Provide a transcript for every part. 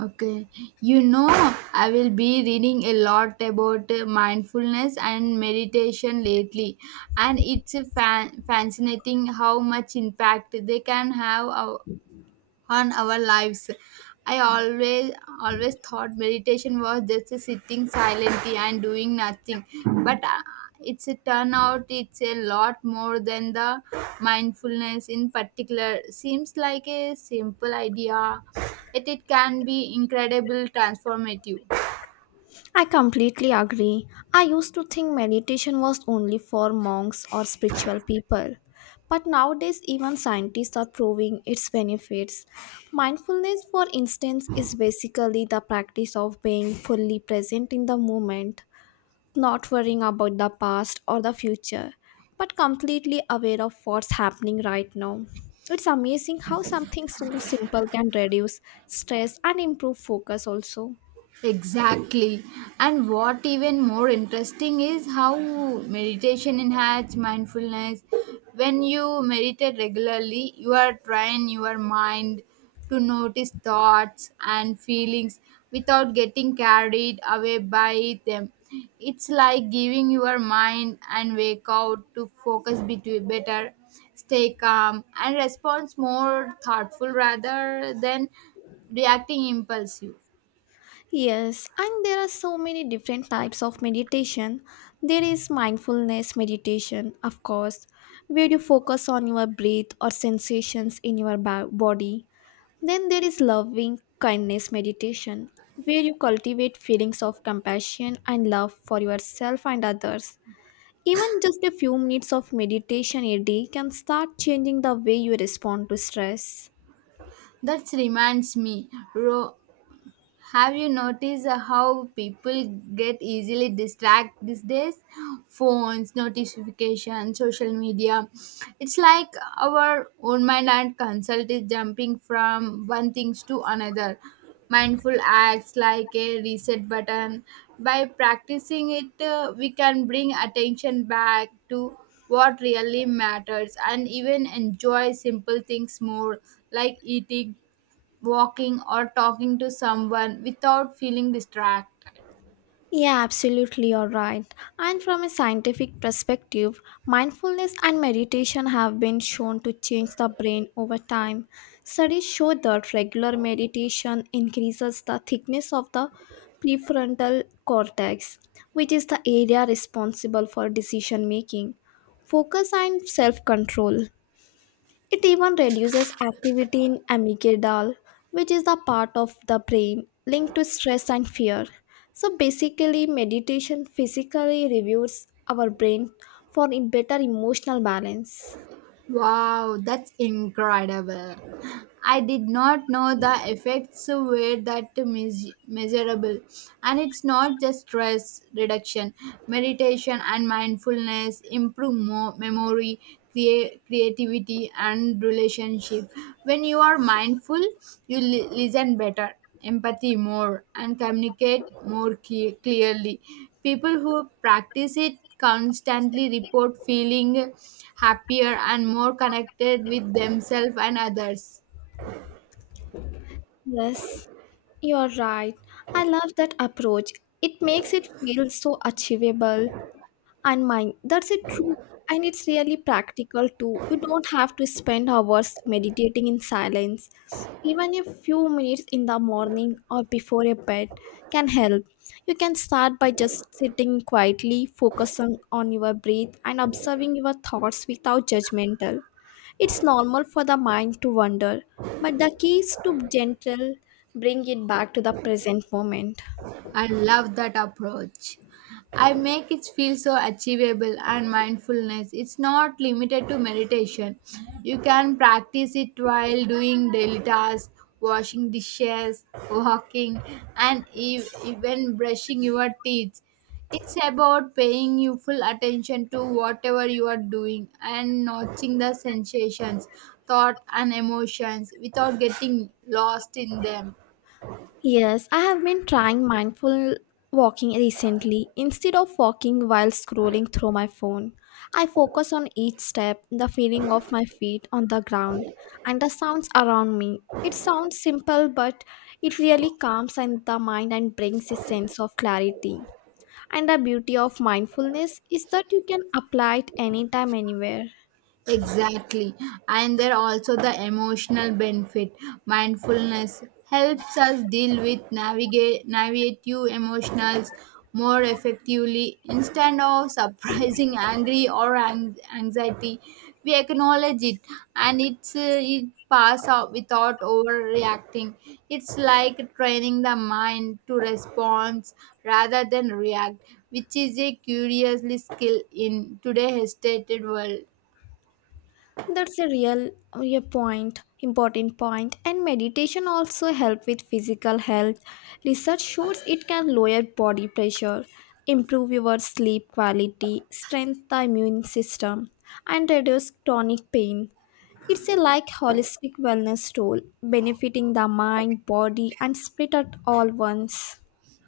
Okay, you know, I will be reading a lot about mindfulness and meditation lately, and it's a fascinating how much impact they can have on our lives. I always thought meditation was just sitting silently and doing nothing, but it's a turn out it's a lot more than the mindfulness in particular. Seems like a simple idea, yet it can be incredible transformative. I completely agree. I used to think meditation was only for monks or spiritual people. But nowadays, even scientists are proving its benefits. Mindfulness, for instance, is basically the practice of being fully present in the moment, not worrying about the past or the future, but completely aware of what's happening right now. It's amazing how something so simple can reduce stress and improve focus, also. Exactly. And what even more interesting is how meditation enhances mindfulness. When you meditate regularly, you are trying your mind to notice thoughts and feelings without getting carried away by them. It's like giving your mind and wake out to focus between better, stay calm and response more thoughtful rather than reacting impulsive. Yes, and there are so many different types of meditation. There is mindfulness meditation, of course, where you focus on your breath or sensations in your body. Then there is loving kindness meditation, where you cultivate feelings of compassion and love for yourself and others. Even just a few minutes of meditation a day can start changing the way you respond to stress. That reminds me, Ro, have you noticed how people get easily distracted these days? Phones, notifications, social media. It's like our own mind and consult is jumping from one things to another. Mindful acts like a reset button. By practicing it, we can bring attention back to what really matters and even enjoy simple things more like eating walking or talking to someone without feeling distracted. Yeah, absolutely, you're right. And from a scientific perspective, mindfulness and meditation have been shown to change the brain over time. Studies show that regular meditation increases the thickness of the prefrontal cortex, which is the area responsible for decision making, focus, and self control. It even reduces activity in amygdala, which is the part of the brain linked to stress and fear. So basically, meditation physically reviews our brain for a better emotional balance. Wow, that's incredible. I did not know the effects were that measurable. And it's not just stress reduction, meditation and mindfulness improve memory, creativity, and relationship. When you are mindful, you listen better. Empathy more and communicate more clearly. People who practice it constantly report feeling happier and more connected with themselves and others. Yes, you're right. I love that approach. It makes it feel so achievable and mind. That's a true, and it's really practical too. You don't have to spend hours meditating in silence. Even a few minutes in the morning or before a bed can help. You can start by just sitting quietly, focusing on your breath and observing your thoughts without judgmental. It's normal for the mind to wander, but the key is to gentle bring it back to the present moment. I love that approach. I make it feel so achievable and mindfulness. It's not limited to meditation. You can practice it while doing daily tasks, washing dishes, walking, and even brushing your teeth. It's about paying you full attention to whatever you are doing and noticing the sensations, thought, and emotions without getting lost in them. Yes, I have been trying mindful walking recently. Instead of walking while scrolling through my phone, I focus on each step, the feeling of my feet on the ground, and the sounds around me. It sounds simple, but it really calms and the mind and brings a sense of clarity. And the beauty of mindfulness is that you can apply it anytime, anywhere. Exactly. And there also the emotional benefit. Mindfulness helps us deal with navigate navigative emotionals more effectively instead of surprising angry or anxiety. We acknowledge it and it pass out without overreacting. It's like training the mind to respond rather than react, which is a curiously skill in today's hesitated world. That's a real a point, important point. And meditation also help with physical health. Research shows it can lower body pressure, improve your sleep quality, strengthen the immune system, and reduce chronic pain. It's a like holistic wellness tool, benefiting the mind, body, and spirit at all once.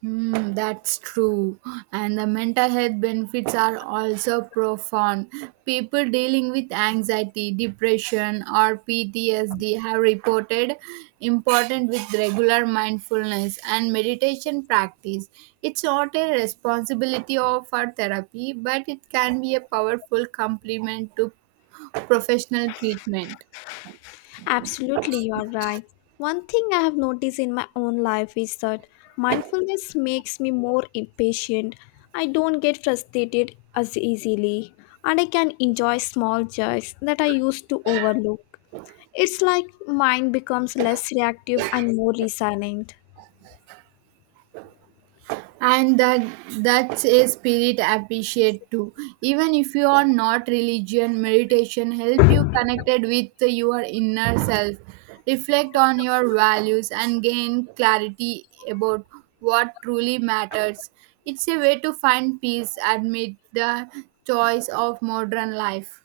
Hmm, that's true. And the mental health benefits are also profound. People dealing with anxiety, depression, or PTSD have reported important with regular mindfulness and meditation practice. It's not a responsibility of our therapy, but it can be a powerful complement to professional treatment. Absolutely, you are right. One thing I have noticed in my own life is that mindfulness makes me more impatient. I don't get frustrated as easily, and I can enjoy small joys that I used to overlook. It's like mind becomes less reactive and more resilient. And that's a spirit appreciate too, even if you are not religion meditation help you connected with your inner self, reflect on your values and gain clarity about what truly matters. It's a way to find peace amid the choice of modern life.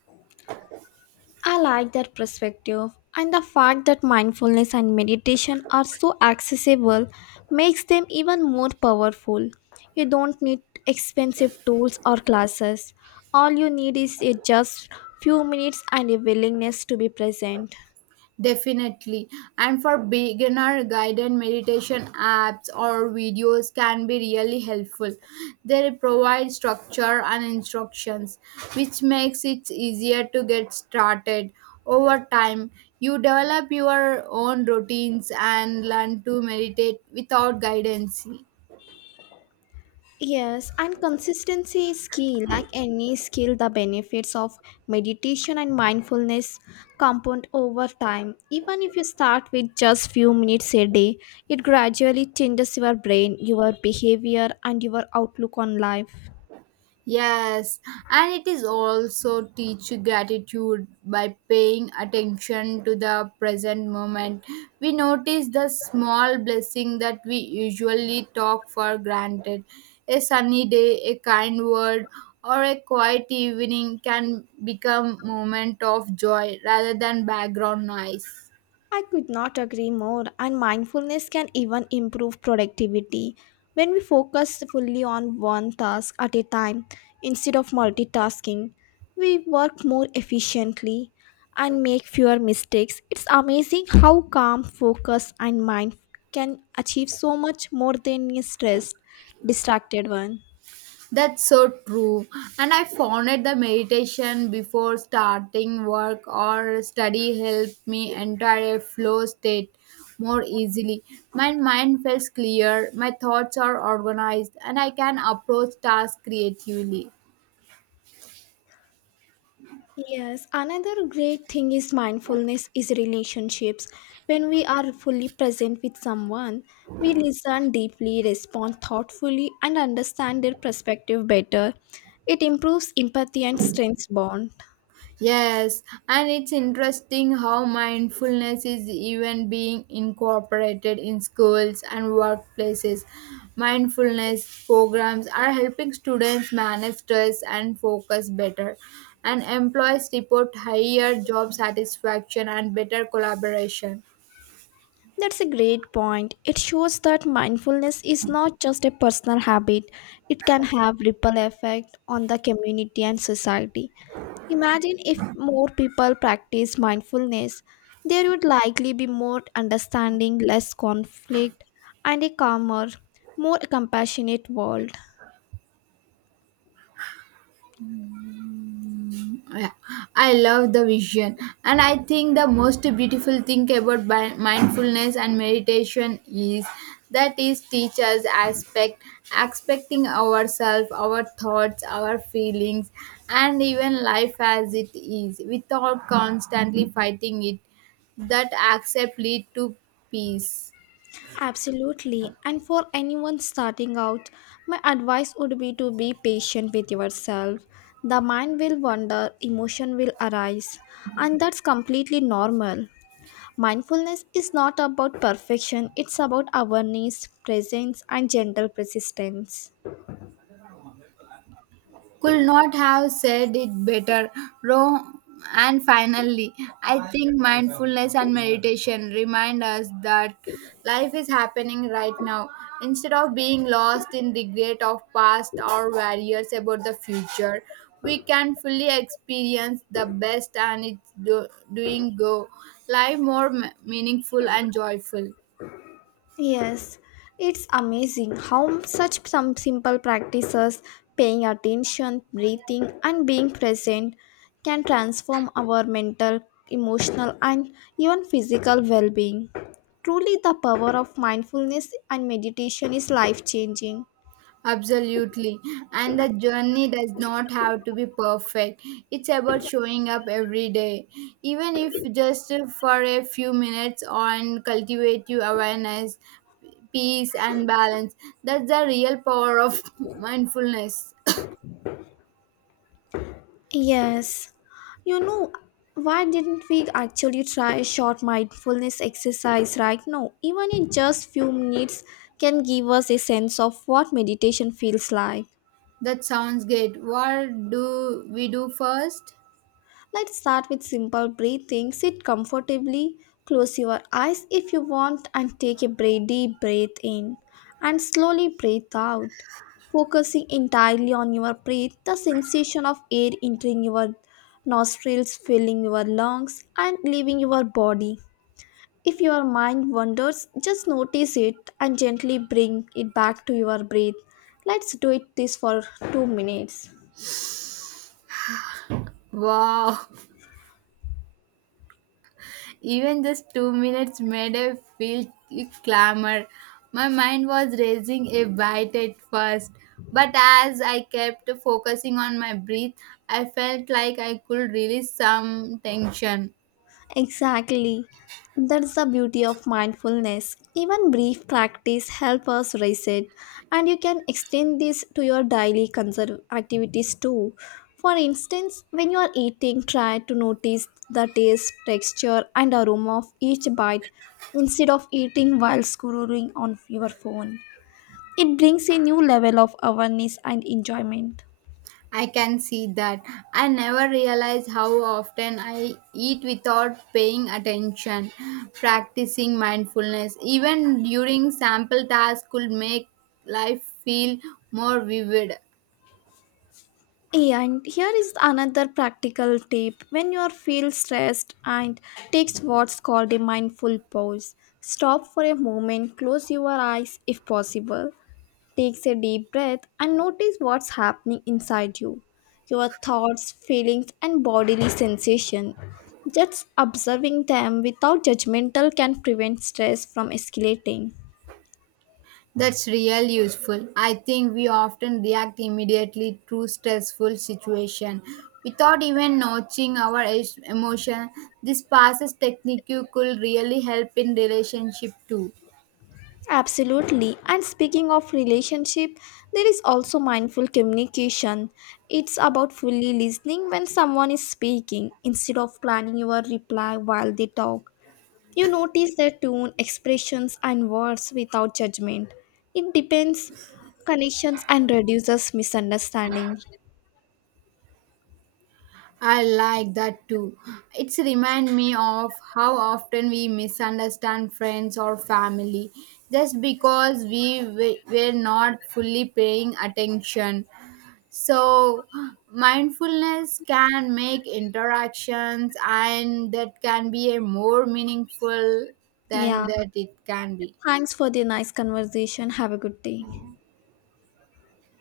I like that perspective, and the fact that mindfulness and meditation are so accessible makes them even more powerful. You don't need expensive tools or classes. All you need is a just few minutes and a willingness to be present. Definitely. And for beginner, guided meditation apps or videos can be really helpful. They provide structure and instructions, which makes it easier to get started. Over time, you develop your own routines and learn to meditate without guidance. Yes, and consistency is key. Like any skill, the benefits of meditation and mindfulness compound over time. Even if you start with just few minutes a day, it gradually changes your brain, your behavior, and your outlook on life. Yes, and it is also teach gratitude by paying attention to the present moment. We notice the small blessing that we usually talk for granted. A sunny day, a kind word, or a quiet evening can become moment of joy rather than background noise. I could not agree more, and mindfulness can even improve productivity. When we focus fully on one task at a time instead of multitasking, we work more efficiently and make fewer mistakes. It's amazing how calm, focus, and mind can achieve so much more than a stressed, distracted one. That's so true. And I found it the meditation before starting work or study helped me enter a flow state more easily. My mind feels clear, my thoughts are organized, and I can approach tasks creatively. Yes, another great thing is mindfulness is relationships. When we are fully present with someone, we listen deeply, respond thoughtfully, and understand their perspective better. It improves empathy and strengthens bond. Yes, and it's interesting how mindfulness is even being incorporated in schools and workplaces. Mindfulness programs are helping students manage stress and focus better, and employees report higher job satisfaction and better collaboration. That's a great point. It shows that mindfulness is not just a personal habit, it can have ripple effect on the community and society. Imagine if more people practice mindfulness, there would likely be more understanding, less conflict, and a calmer, more compassionate world. Yeah, I love the vision. And I think the most beautiful thing about mindfulness and meditation is that is teachers aspect, expecting ourselves, our thoughts, our feelings, and even life as it is without constantly fighting it. That accept lead to peace. Absolutely. And for anyone starting out, my advice would be to be patient with yourself. The mind will wander, emotion will arise, and that's completely normal. Mindfulness is not about perfection, it's about awareness, presence, and gentle persistence. Could not have said it better. Ro- and finally, I think mindfulness and meditation remind us that life is happening right now. Instead of being lost in regret of past or worries about the future, we can fully experience the best and it's doing go life more meaningful and joyful. Yes, it's amazing how such some simple practices, paying attention, breathing, and being present, can transform our mental, emotional, and even physical well being. Truly, the power of mindfulness and meditation is life changing. Absolutely. And the journey does not have to be perfect. It's about showing up every day, even if just for a few minutes on cultivate your awareness, peace, and balance. That's the real power of mindfulness. Yes, you know, why didn't we actually try a short mindfulness exercise right now? Even in just few minutes can give us a sense of what meditation feels like. That sounds great. What do we do first? Let's start with simple breathing. Sit comfortably, close your eyes if you want, and take a deep breath in and slowly breathe out. Focusing entirely on your breath, the sensation of air entering your nostrils, filling your lungs, and leaving your body. If your mind wanders, just notice it and gently bring it back to your breath. Let's do it this for 2 minutes. Wow, even just 2 minutes made a feel clamor. My mind was racing a bit at first, but as I kept focusing on my breath, I felt like I could release some tension. Exactly. That's the beauty of mindfulness. Even brief practice helps us reset, and you can extend this to your daily conserve activities too. For instance, when you are eating, try to notice the taste, texture, and aroma of each bite instead of eating while scrolling on your phone. It brings a new level of awareness and enjoyment. I can see that. I never realized how often I eat without paying attention. Practicing mindfulness, even during sample tasks, could make life feel more vivid. Yeah, and here is another practical tip. When you are feel stressed and takes what's called a mindful pause. Stop for a moment, close your eyes if possible, takes a deep breath and notice what's happening inside you. Your thoughts, feelings and bodily sensation. Just observing them without judgmental can prevent stress from escalating. That's real useful. I think we often react immediately to stressful situation without even notching our emotion. This passes technique you could really help in relationship too. Absolutely. And speaking of relationship, there is also mindful communication. It's about fully listening when someone is speaking instead of planning your reply while they talk. You notice their tone, expressions, and words without judgment. It depends connections and reduces misunderstanding. I like that too. It's remind me of how often we misunderstand friends or family just because were not fully paying attention. So, mindfulness can make interactions and that can be a more meaningful than Yeah. that it can be. Thanks for the nice conversation. Have a good day.